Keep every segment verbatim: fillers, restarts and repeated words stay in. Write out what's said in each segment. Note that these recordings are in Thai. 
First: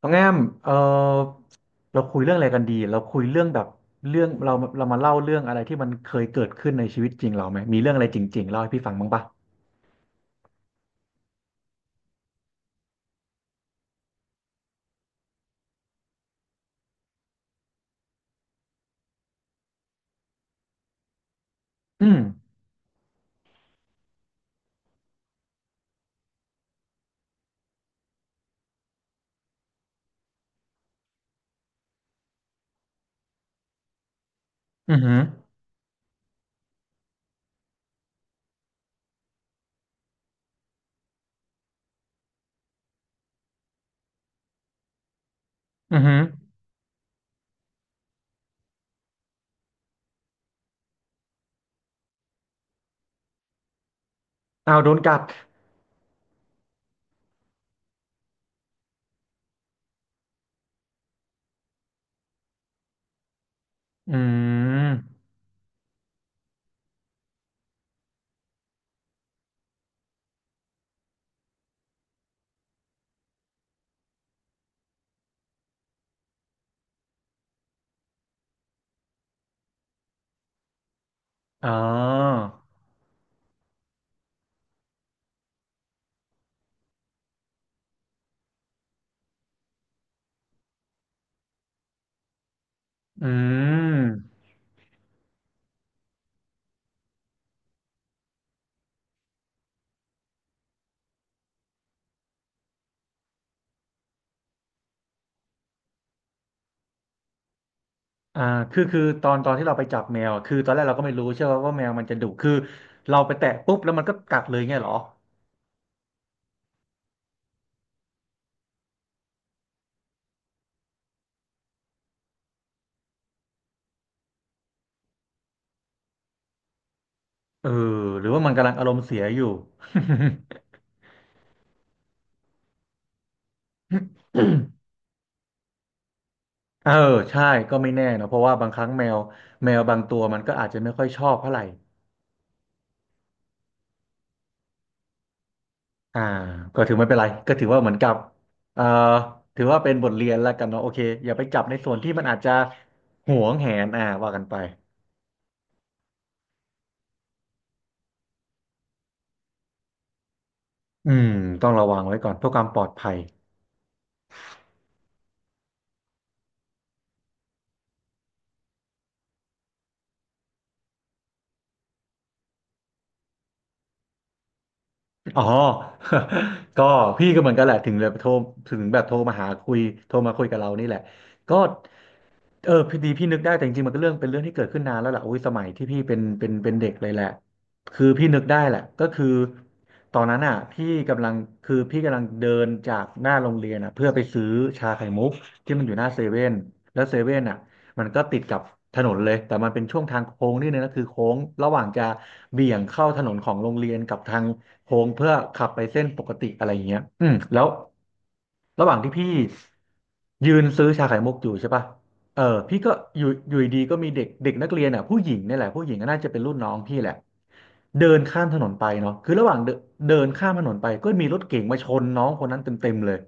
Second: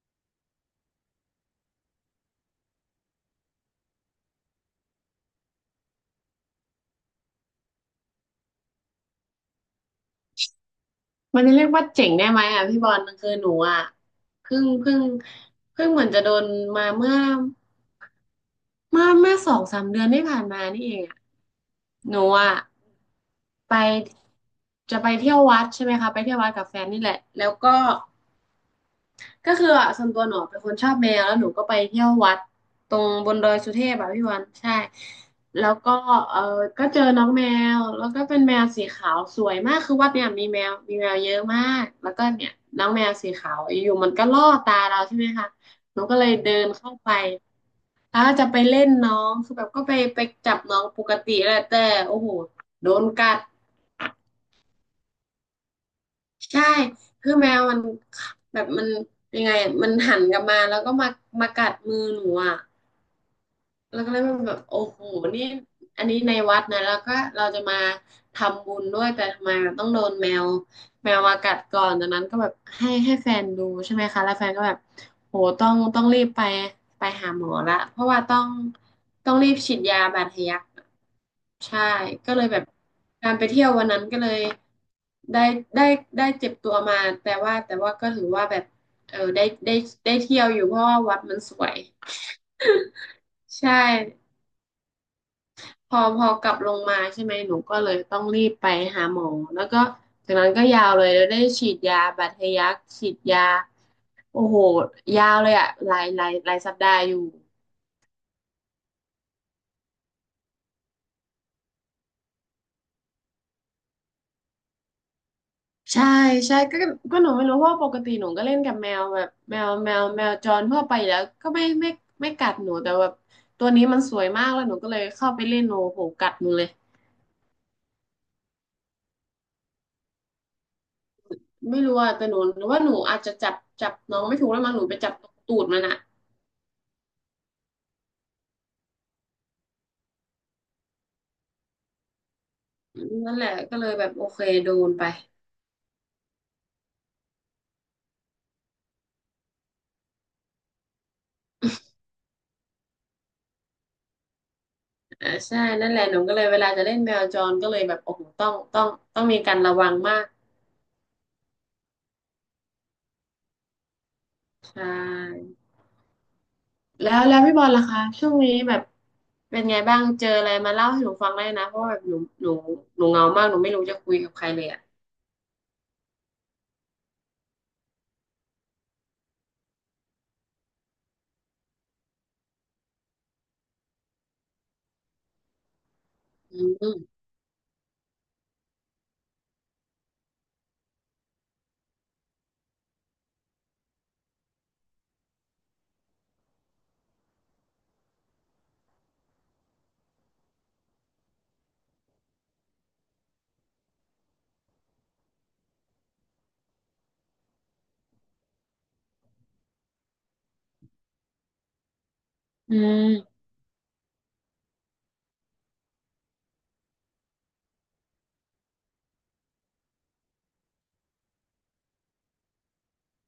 น้องแอมเออเราคุยเรื่องอะไรกันดีเราคุยเรื่องแบบเรื่องเราเรามาเล่าเรื่องอะไรที่มันเคยเกิดขึ้นในชีวิตจริงเราไหมมีเรื่องอะไรจริงๆเล่าให้พี่ฟังบ้างปะมันจะเรียกว่าเจ๋งได้ไหมอ่ะพี่บอลมันคือหนูอ่ะเพิ่งเพิ่งเพิ่งเหมือนจะโดนมาเมื่อเมื่อเมื่อสองสามเดือนที่ผ่านมานี่เองอ่ะอืหมนูอ่ะไปจะไปเที่ยววัดใช่ไหมคะไปเที่ยววัดกับแฟนนี่แหละแล้วก็ ก็คืออ่ะส่วนตัวหนูเป็นคนชอบแมวแล้วหนูก็ไปเที่ยววัดตรงบนดอยสุเทพอ่ะพี่วันใช่อือหือแล้วก็เออก็เจอน้องแมวแล้วก็เป็นแมวสีขาวสวยมากคือวัดเนี่ยมีแมวมีแมวเยอะมากแล้วก็เนี่ยน้องแมวสีขาวอยู่ๆมันก็ล่อตาเราใช่ไหมคะหอืนูอหืก็อเลยเดินเข้าไปถ้าจะไปเล่นน้องคือแบบก็ไปไปจับน้องปกติแหละแต่โอ้โหโดนกัด อ้าวโดนกัดใช่คือแมวมันแบบมันยังไงอะมันหันกลับมาแล้วก็มามากัดมือหนูอ่ะแล้วก็อืเลยแบบโอ้โหมนี่อันนี้ในวัดนะ แล้วก็เราจะมาทำบุญด้วย แต่ทำไมมันต้องโดนแมวแมวมากัดก่อนจากนั้นก็แบบให้ให้แฟนดูใช่ไหมคะ แล้วแฟนก็แบบโหต้องต้องรีบไปไปหาหมอละเพราะว่าต้องต้องรีบฉีดยาบาดทะยัก อ๋อใช่ก็เลยแบบการไปเที่ยววันนั้นก็เลยได้ได้ได้เจ็บตัวมาแต่ว่าแต่ว่าก็ถือว่าแบบเออได้ได้ได้เที่ยวอยู่เพราะว่าวัดมันสวยอืใช่มพอพอกลับลงมาใช่ไหมหนูก็เลยต้องรีบไปหาหมอแล้วก็จากนั้นก็ยาวเลยแล้วได้ฉีดยาบาดทะยักฉีดยาโอ้โหยาวเลยอะหลายหลายหลายสัปดาห์อยู่ อ่าคือคือตอนตอนที่เราไปจับแมวอะคือตอนแรกเราก็ไม่รู้ใช่ไหมว่าแมวมันจะดุคือเราไปแตะปุ๊บแล้วมันก็กัดเลยเงี้ยเหรอใช่ใช่ก็ก็หนูไม่รู้เพราะว่าปกติหนูก็เล่นกับแมวแบบแมวแมวแมวจรทั่วไปอยู่แล้วก็ไม่ไม่ไม่กัดหนูแต่แบบตัวนี้มันสวยมากแล้วหนูก็เลยเข้าไปเล่นหนูโหกัดหนูเลยเออหรือว่ามันกำลังอารมณ์เสียอยู่ ไม่รู้อ่ะแต่หนูหนูว่าหนูอาจจะจับจับน้องไม่ถูกแล้วมั้งห นูไปจับตูดมันอ่ะเออใช่ก็ไม่แน่นะเพราะว่าบางครั้งแมวแมวบางตัวมันก็อาจจะไม่ค่อยชอบเท่าไหร่นั่นแหละก็เลยแบบโอเคโดนไปอ่าก็ถือไม่เป็นไรก็ถือว่าเหมือนกับเอ่อถือว่าเป็นบทเรียนแล้วกันเนาะโอเคอย่าไปจับในส่วนที่มันอาจจะหวงแหนอ่าว่ากันไปอ่าใช่นั่นแหละหนูก็เลยเวลาจะเล่นแมวจรก็เลยแบบโอ้โหต้องต้องต้องมีการระวังมากอืมต้องระวังไว้ก่อนเพื่อความปลอดภัย ใช่ แล้วแล้วพี่บอลล่ะคะช่วงนี้แบบเป็นไงบ้างเจออะไรมาเล่าให้หนูฟังได้นะเพราะว่าแบบหนูหนูหนูเหงามากหนูไม่รู้จะคุยกับใครเลยอ่ะอ๋อ ก็พี่ก็เหมือนกันแหละถึงแบบโทรถึงแบบโทรมาหาคุยโทรมาคุยกับเรานี่แหละก็เออพอดีพี่นึกได้แต่จริงๆมันก็เรื่องเป็นเรื่องที่เกิดขึ้นนานแล้วแหละโอ้ยสมัยที่พี่เป็นเป็นอืเป็นเด็กมเลยแหละคือพี่นึกได้แหละก็คือตอนนั้นอ่ะพี่กำลังคือพี่กำลังเดินจากหน้าโรงเรียนอ่ะเพื่อไปซื้อชาไข่มุกที่มันอยู่หน้าเซเว่นแล้วเซเว่นอ่ะมันก็ติดกับถนนเลยแต่มันเป็นช่วงทางโค้งนิดนึงนะคือโค้งระหว่างจะเบี่ยงเข้าถนนของโรงเรียนกับทาง โค้งเพื่อขับไปเส้นปกติอะไรอย่างเงี้ยอืมแล้วระหว่างที่พี่ยืนซื้อชาไข่มุกอยู่ใช่ปะเอออืพี่ก็อยู่มอยู่ดีๆก็มีเด็กเด็กนักเรียนอ่ะผู้หญิงเนี่ยแหละผู้หญิงก็น่าจะเป็นรุ่นน้องพี่แหละเดินข้ามถนนไปเนาะคือระหว่างเดินเดินข้ามถนนไปก็มีรถเก๋งมาชนน้องคนนั้นเต็มๆเลย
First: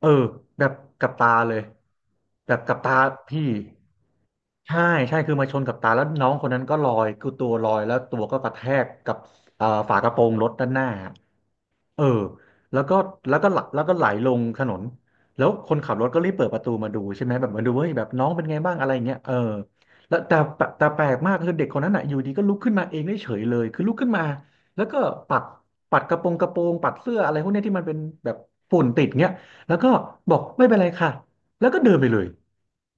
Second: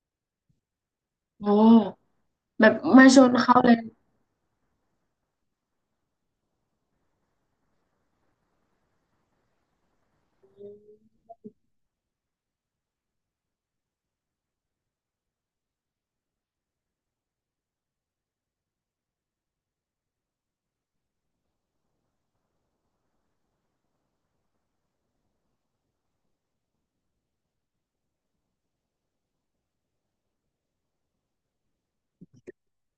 เออแบบกับตาโอ้เลยแบบแบบกับตามาชนพี่เขาเลยใช่ใช่คือมาชนกับตาแล้วน้องคนนั้นก็ลอยคือตัวลอยแล้วตัวก็กระแทกกับเอ่อฝากระโปรงรถด้าอืนหน้า มเออแล้วก็แล้วก็หลแล้วก็ไหลลงถนนแล้วคนขับรถก็รีบเปิดประตูมาดูใช่ไหมแบบมาดูเฮ้ยแบบน้องเป็นไงบ้างอะไรอย่างเงี้ยเออแล้วแต่แต่แต่แปลกมากคือเด็กคนนั้นอ่ะอยู่ดีก็ลุกขึ้นมาเองได้เฉยเลยคือลุกขึ้นมาแล้วก็ปัดปัดกระโปรงกระโปรงปัดเสื้ออะไรพวกเนี้ยที่มันเป็นแบบฝุ่นติดเงี้ยแล้วก็บอกไม่เป็นไรค่ะแล้วก็เดินไปเลย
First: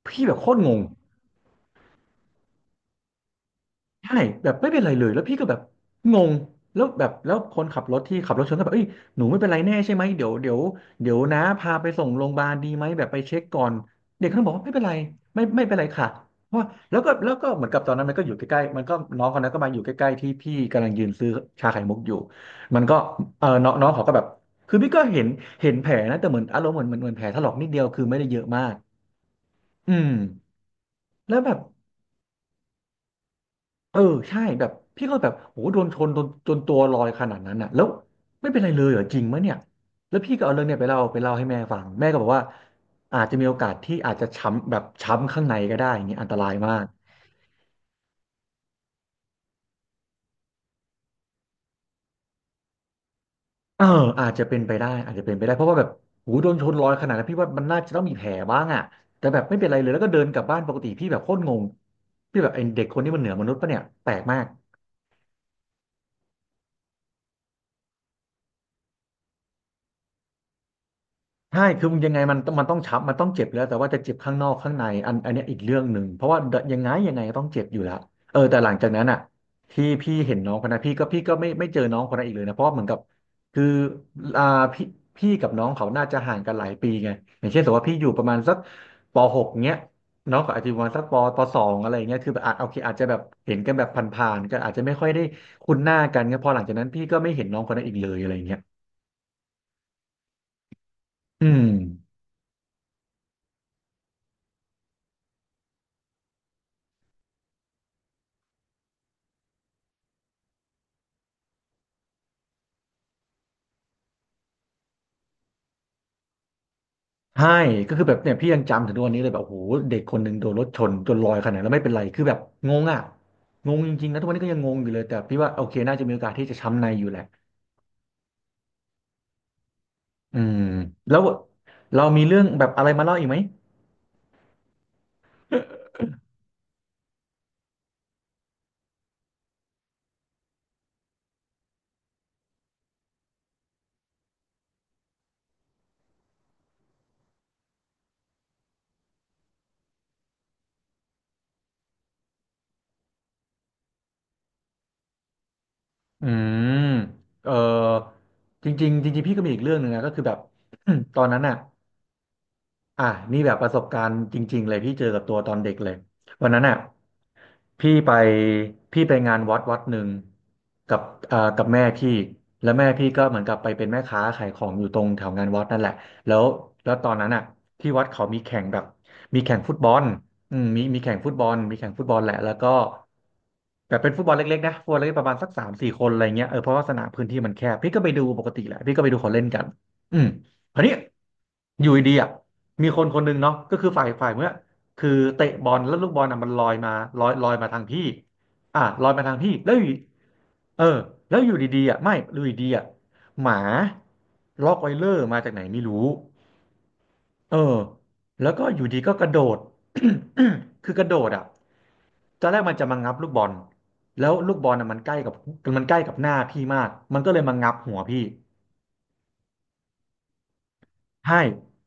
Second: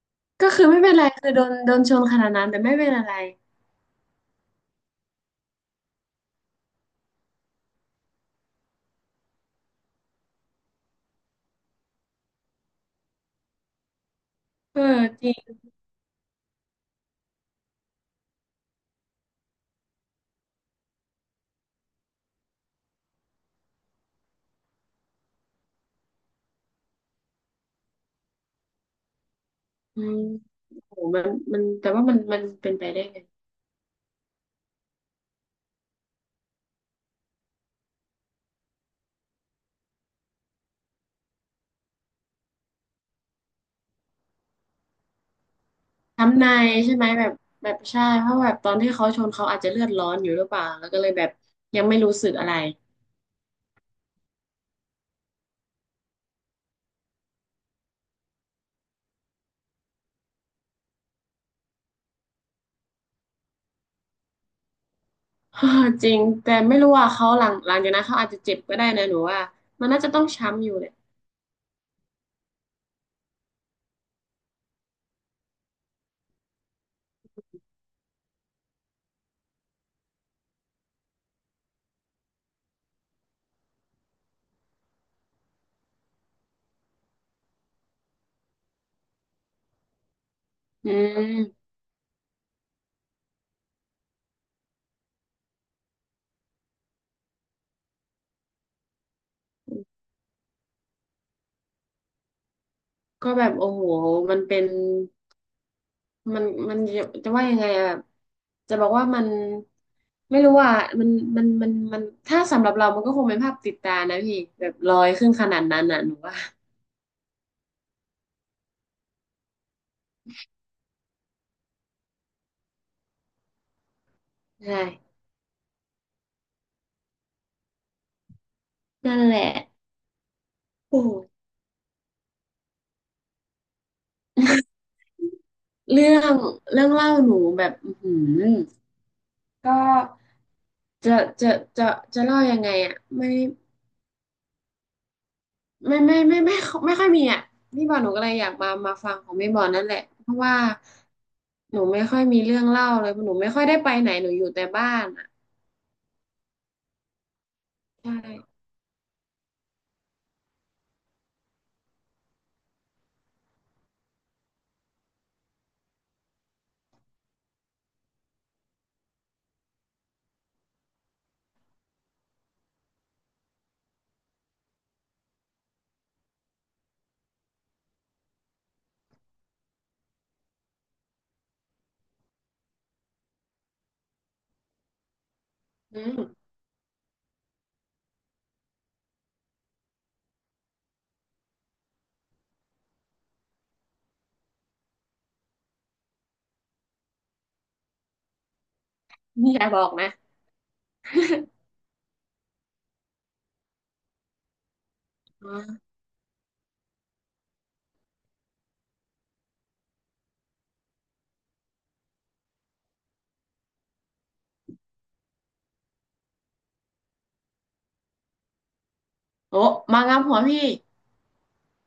พี่แบบโคก็ตคือรไม่งง เป็นไรคือโดนโดนชนขนาดนั้นแต่ไม่เป็นอะไรใช่แบบไม่เป็นไรเลยแล้วพี่ก็แบบงงแล้วแบบแล้วคนขับรถที่ขับรถชนก็แบบเอ้ยหนูไม่เป็นไรแน่ใช่ไหมเดี๋ยวเดี๋ยวเดี๋ยวนะพาไปส่งโรงพยาบาลดีไหมแบบไปเช็คก่อนเด็กเขาบอกว่าไม่เอเป็อนไรจริไม่งไม่เป็นไรค่ะเพราะว่าแล้วก็แล้วก็เหมือนกับตอนนั้นมันก็อยู่ใกล้ๆมันก็น้องคนนั้นก็มาอยู่ใกล้ๆที่พี่กำลังยืนซื้อชาไข่มุกอยู่มันก็เออน้องน้องเขาก็แบบคือพี่ก็เห็นเห็นแผลนะแต่เหมือนอารมณ์เหมือนเหมือนเหมือนแผลถลอกนิดเดียวคือไม่ได้เยอะมากอือืมมโหมันแล้วแบบ มันแต่ว่ามันมันเป็นไปได้ไงเออใช่แบบพี่ก็แบบโหโดนชนจนจนตัวลอยขนาดนั้นน่ะแล้วไม่เป็นไรเลยเหรอจริงมะเนี่ยแล้วพี่ก็เอาเรื่องเนี่ยไปเล่าไปเล่าให้แม่ฟังแม่ก็บอกว่าอาจจะมีโอกาสที่อาจจะช้ำแบบช้ำข้างในก็ได้อย่างนี้อันตทำราในายยมากใช่ไหมแบบแบบใช่เพราะแบบตอนที่เขาชนเขาอาจจะเลือดร้อนอยู่หรือเปล่าแล้วก็เลยแบบยังไม่รู้สึกอะไร เอออาจจะเป็นไปได้อาจจะเป็นไปได้เพราะว่าแบบโหโดนชนลอยขนาดนั้นพี่ว่ามันน่าจะต้องมีแผลบ้างอ่ะแต่แบบไม่เป็นไรเลยแล้วก็เดินกลับบ้านปกติพี่แบบโคตรงงพี่แบบไอ้เด็กคนนี้มันเหนือมนุษย์ปะเนี่ยแปลกมาก เอจริงแต่ไม่รู้ว่าเขาหลังหลังจากนั้นเขาอาจจะเจ็บก็ได้นะหนูว่ามันน่าจะต้องช้ำอยู่แหละใช่คือมันยังไงมันมันต้องช้ำมันต้องเจ็บอยู่แล้วแต่ว่าจะเจ็บข้างนอกข้างในอันอันเนี้ยอีกเรื่องหนึ่งเพราะว่ายังไงยังไงก็ต้องเจ็บอยู่แล้วเออแต่หลังจากนั้นอ่ะที่พี่เห็นน้องคนนั้นพี่ก็พี่ก็ไม่ไม่เจอน้องคนนั้นอีกเลยนะเพราะว่าเหมือนกับคืออ่าพี่พี่กับน้องเขาน่าจะห่างกันหลายปีไงอย่างเช่นสมมติว่าพี่อยู่ประมาณสักปหกเงี้ยน้องก็อาจจะอยู่ประอืมาณสักปปสอมงอะไรเงี้ยคือแบบอาจโอเคอาจจะแบบเห็นกันแบบผ่านๆกนอาจจะไม่ค่อยได้คุ้นหน้ากันเงี้ยพอหลังจากนั้นพี่ก็ไม่เห็นน้องคนนั้นอีกเลยอะไรเงี้ยอืม ก็แบบโอ้โหมันเป็นมันมันจะจะว่ายังไงอะแบบจะบอกว่ามันไม่รู้ว่ามันมันมันมันถ้าสำหรับเรามันก็คงเป็นภาพติดตานะพี่แบบลอยขึ้นขนาดนั้นน่ะหนูว่าใช่ก็คือแบบเนี่ยพี่ยังจำถึงทุกวันนี้เลยแบบโอ้โหเด็กคนหนึ่งโดนรถชนจนลอยขนาดนั้นแล้วไม่เป็นไรคือแบบงงอ่ะงงจริงๆนะทุกวันนี้ก็ยังงงใช่อยู่เลยแต่พี่ว่าโอเคน่าจะมีโอกาสที่จะช้ำในอยู่แหละนั่นแหละ อืม โอ้แล้วเรามีเรื่องแบบอะไรมาเล่าอีกไหมเรื่องเรื่องเล่าหนูแบบอือหือก็จะจะจะจะเล่ายังไงอ่ะไม่ ไม่ไม่ไม่ไม่ไม่ค่อยมีอ่ะพี่บอลหนูก็เลยอยากมามาฟังของพี่บอลนั่นแหละเพราะว่าหนูไม่ค่อยมีเรื่องเล่าเลยหนูไม่ค่อยได้ไปไหนหนูอยู่แต่บ้านอ่ะอืมเออใช่จริงๆจริงๆพี่ก็มีอีกเรื่องหนึ่งนะก็คือแบบ ตอนนั้นอ่ะ อ่ะนี่แบบประสบการณ์จริงๆเลยพี่เจอกับตัวตอนเด็กเลยวันนั้นอ่ะพี่ไปพี่ไปงานวัดวัดหนึ่งกับเอ่อกับแม่พี่แล้วแม่พี่ก็เหมือนกับไปเป็นแม่ค้าขายของอยู่ตรงแถวงานวัดนั่นแหละแล้วแล้วตอนนั้นอ่ะที่วัดเขามีแข่งแบบมีแข่งฟุตบอลอืมมีมีแข่งฟุตบอลมีแข่งฟุตบอลแหละแล้วก็แบบเป็นฟุตบอลเล็กๆนะฟุตบอลเล็กๆประมาณสักสามสี่อืคนอะไรมเงี้ยเออเพราะว่าสนามพื้นที่มันแคบพี่ก็ไปดูปกติแหละพี่ก็ไปดูเขาเล่นกันอืมคราวนี้อยู่ดีๆอ่ะ มีคนคนหนึ่งเนาะก็คือฝ่ายฝ่ายเมื่อคือเตะบอลแล้วลูกบอลน่ะมันลอยมาลอยลอยมาทางพี่อ่ะลอยมาทางพี่นี่อย่าแล้วอบอยู่กนะเออแล้วอยู่ดีๆอ่ะไม่อยู่ดีๆอ่ะหมาล็อกไวเลอร์มาอ๋จากไหนไม่อรู้เออแล้วก็อยู่ดีก็กระโดด คือกระโดดอ่ะตอนแรกมันจะมางับลูกบอลแล้วลูกบอลน่ะมันใกล้กับมันใกล้กับหน้าพี่มากมันก็เลยมางับหัวพี่ โอ้มางามหัวพี่ใช่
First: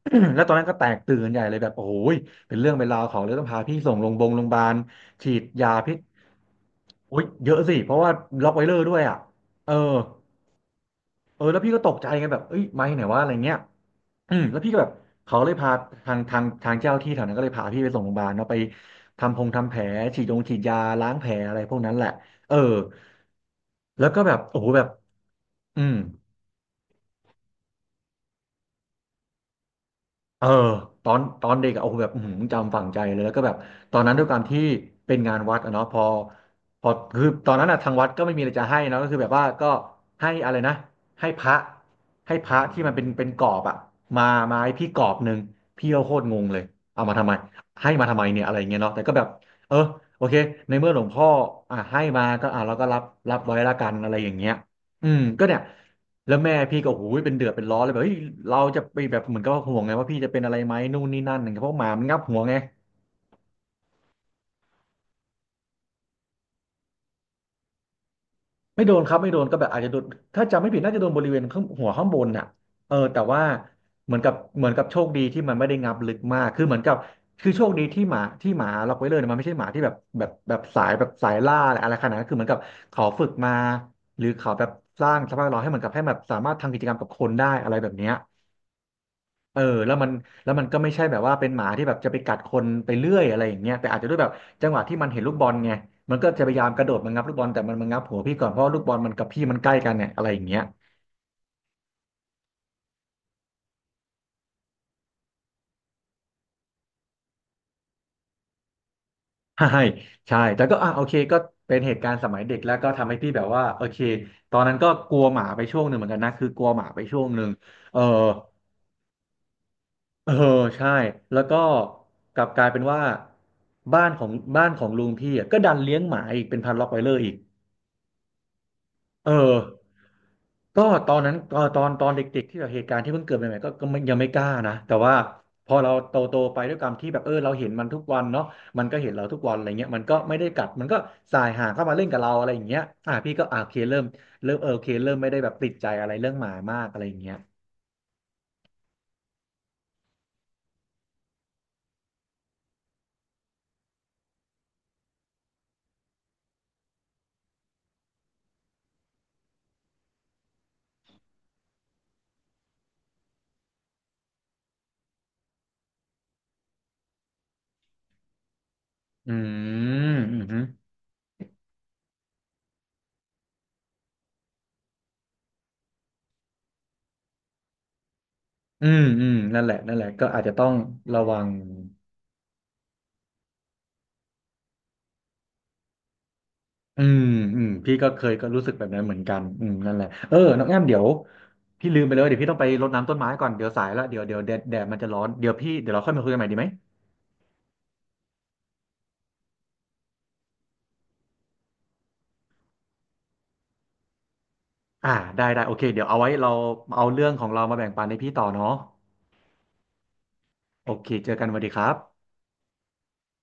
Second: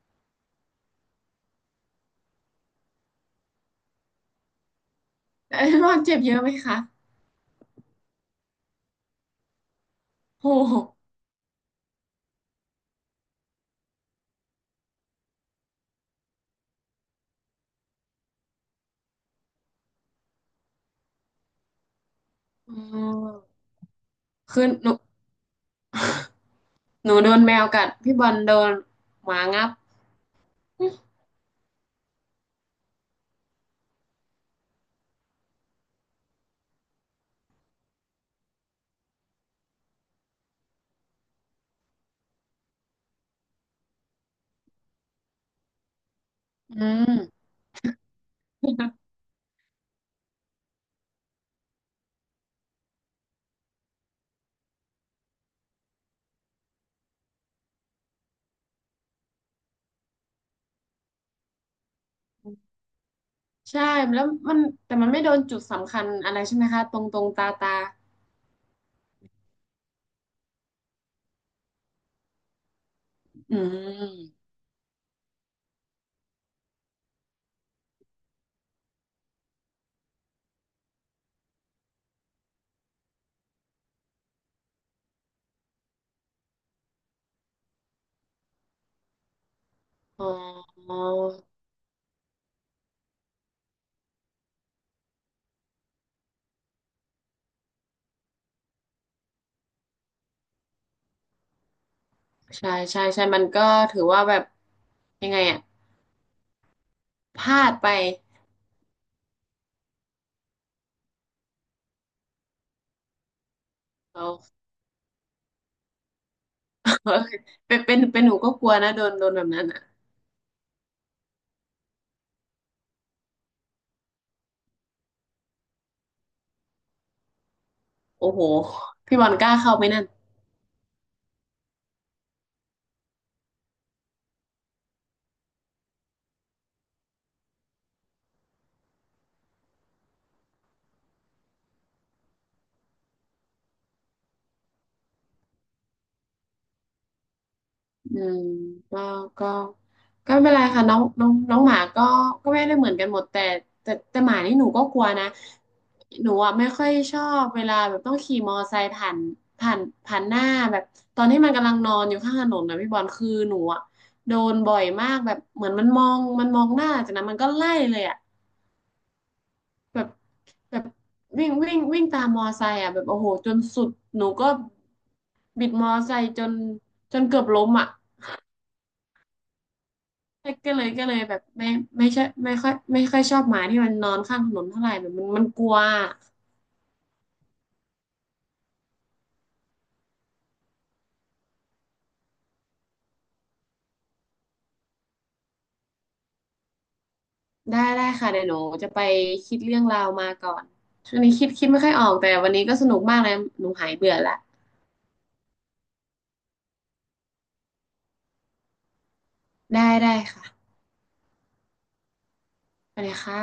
แล้วตอนนั้นก็แตกตื่นใหญ่เลยแบบโอ้ยเป็นเรื่องเป็นราวของเลยต้องพาพี่ส่งโรงพยาบาลโรงพยาบาลฉีดแต่ยาพี่บพิอษลเจ็บเยอะไหมคะโอ้ยเยอะสิ เพราะว่าล็อกไวเลอร์ด้วยอ่ะเออโอ้โหเออแล้วพี่ก็ตกใจไงแบบเอ้ยไม่ไหนว่าอะไรเงี้ยอืมแล้วพี่ก็แบบเขาเลยพาทางทางทางเจ้าที่แถวนั้นก็เลยพาพี่ไปส่งโรงพยาบาลเนาะไปทำพงทำแผลฉีดยงฉีดยาล้างแผลอะไรพวกนั้นแหละเอออืมแล้วก็แบบโอ้คืโหอแบหบนูอืม หนูโดนแมวกัดพี่บอลโดนหมางับเออตอนตอนเด็กอะโอ้โหแบบอื้อหือจำฝังใจเลยแล้วก็แบบตอนนั้นด้วยความที่เป็นงานวัดอะเนาะพอพอคือตอนนั้นอะทางวัดก็ไม่มีอะไรจะให้เนาะก็คือแบบว่าก็ให้อะไรนะให้พระให้พระที่มันเป็นเป็นกรอบอะมามาให้พี่กรอบหนึ่งพี่ก็โคตรงงเลยอืเอามาทำไมมให้มาทำไมเนี่ยอะไรเงี้ยเนาะแต่ก็แบบเออโอเคในเมื่อหลวงพ่ออ่ะให้มาก็อ่ะเราก็รับรับไว้ละกันอะไรอย่างเงี้ยอืมก็เนี่ย แล้วแม่พี่ก็โอ้โหเป็นเดือดเป็นร้อนเลยแบบเฮ้ยเราจะไปแบบเหมือนกับว่าห่วงไงว่าพี่จะเป็นอะไรไหมนู่นนี่นั่นอย่างเงี้ยเพราะหมามันงับหัวไงใช่แล้วมันแต่มันไม่โดนจุดสำคัญอะไรใช่ไหมคะตรงตรงตาตาไม่โดนครับไม่โดนก็แบบอาจจะโดนถ้าจำไม่ผิดน่าจะโดนบริเวณข้างหัวข้างบนน่ะเออแต่ว่าอืเหมือนกับม เหมือนกับโชคดีที่มันไม่ได้งับลึกมากคือเหมือนกับคือโชคดีที่หมาที่หมาล็อกไว้เลยเนะมันไม่ใช่หมาที่แบบแบบแบบสายแบบสายล่าอะไรอะไรขนาดนั้นคือเหมือนกับเขาฝึกมาหรือเขาแบบสร้างสภาพแวดล้อมให้เหมือนกับให้แบบสามารถทำกิจกรรมกับคนได้อะไรแบบเนี้ย เออแล้วมันอ๋อแล้วมันก็ไม่ใช่แบบว่าเป็นหมาที่แบบจะไปกัดคนไปเรื่อยอะไรอย่างเงี้ยแต่อาจจะด้วยแบบจังหวะที่มันเห็นลูกบอลไงมันก็จะพยายามกระโดดมางับลูกบอลแต่มันมางับหัวพี่ก่อนเพราะว่าลูกบอลมันกับพี่มันใกล้กันเนี่ยอะไรอย่างเงี้ย ใช่ใช่ใช่มันก็ถือว่าแบบยังไงอะพลาดไป ใช่ใช่แต่ก็อ่ะโอเคก็เป็นเหตุการณ์สมัยเด็กแล้วก็ทำให้พี่แบบว่าโอเคเรา ตอนนั้นก็กลัวหมาไปช่วงหนึ่งเหมือนกันนะคือกลัวหมาไปช่วงหนึ่ง เป็นเป็เออนเป็นหนูก็กลัวนะโดนโดนแบบนั้นอะเออใช่แล้วก็กลับกลายเป็นว่าบ้านของบ้านของลุงพี่อ่ะก็ดันเลี้ยงหมาอีกเป็นพันล็อตไวเลอร์อีก โอ้โหพี่บอเอลกล้าอ เข้าไหมนั่น ก็ตอนนั้นตอนตอนตอนเด็กๆที่แบบเหตุการณ์ที่เพิ่งเกิดใหม่ๆก็ก็ไม่ยังไม่กล้านะแต่ว่าพอเราโตโตไปด้วยความที่แบบเออเราเห็นมันทุกวันเนาะมันก็เห็นเราทุกวันอะไรเงี้ยมันก็ไม่ได้กัดมันก็สายหางเข้ามาเล่นกับเราอะไรอย่างเงี้ยอ่ะพี่ก็อ่ะโอเคเริ่มเริ่มเออโอเคเริ่มไม่ได้แบบติดใจอะไรเรื่องหมามากอะไรอย่างเงี้ยอืมก็ก็ก็ไม่เป็นไรค่ะน้องน้องน้องหมาก็ก็ไม่ได้เหมือนกันหมดแต่แต่แต่หมานี่หนูก็กลัวนะหนูอ่ะไม่ค่อยชอบเวลาแบบต้องขี่มอไซค์ผ่านผ่านผ่านหน้าแบบตอนที่มันกำลังนอนอยู่ข้างถนนนะพี่บอลคือหนูอ่ะโดนบ่อยมากแบบเหมือนมันมองมันมองหน้าจากนั้นมันก็ไล่เลยอ่ะอืแบบมอืมแบบอวิ่งวิ่งวิ่งตามมอไซค์อ่ะแบบโอ้โหจนสุดหนูก็บิดมอไซค์จนจนเกือบล้มอ่ะ ืมอืมนั่นแหละนั่นแหละก็อาจจะต้อก็งเลยก็เลระยแบวับง ไม่ไม่ใช่ไม่ค่อยไม่ค่อยชอบหมาที่มันนอนข้างถนนเท่าไหร่แบบมันมันกลัวอืมอืมพี่ก็เคยก็รู้สึกแบบนั้นเหมือนกันอืมนั่นแหละเออน้องแอมเดี๋ยวพี่ลืมไปเลยเดี๋ยวพี่ต้องไปรดน้ำต้นไม้ก่อนเดี๋ยวสายแล้วเดี๋ยวเดี๋ยวแดดแดดมันจะร้อนเดี๋ยวพี่เดี๋ยวเราค่อยมาคุยกันใหม่ดีไหมได้ได้ค่ะเดี๋ยวหนูจะไปคิดเรื่องราวมาก่อนช่วงนี้คิดคิดไม่ค่อยออกแต่วันนี้ก็สนุกมากเลยหนูหายเบื่อละอ่าได้ได้โอเคเดี๋ยวเอาไว้เราเอาเรื่องของเรามาแบ่งปันให้พี่ต่อเนาะได้ได้ค่ะโอเคเจอกันสวัสดีครับไปเลยค่ะ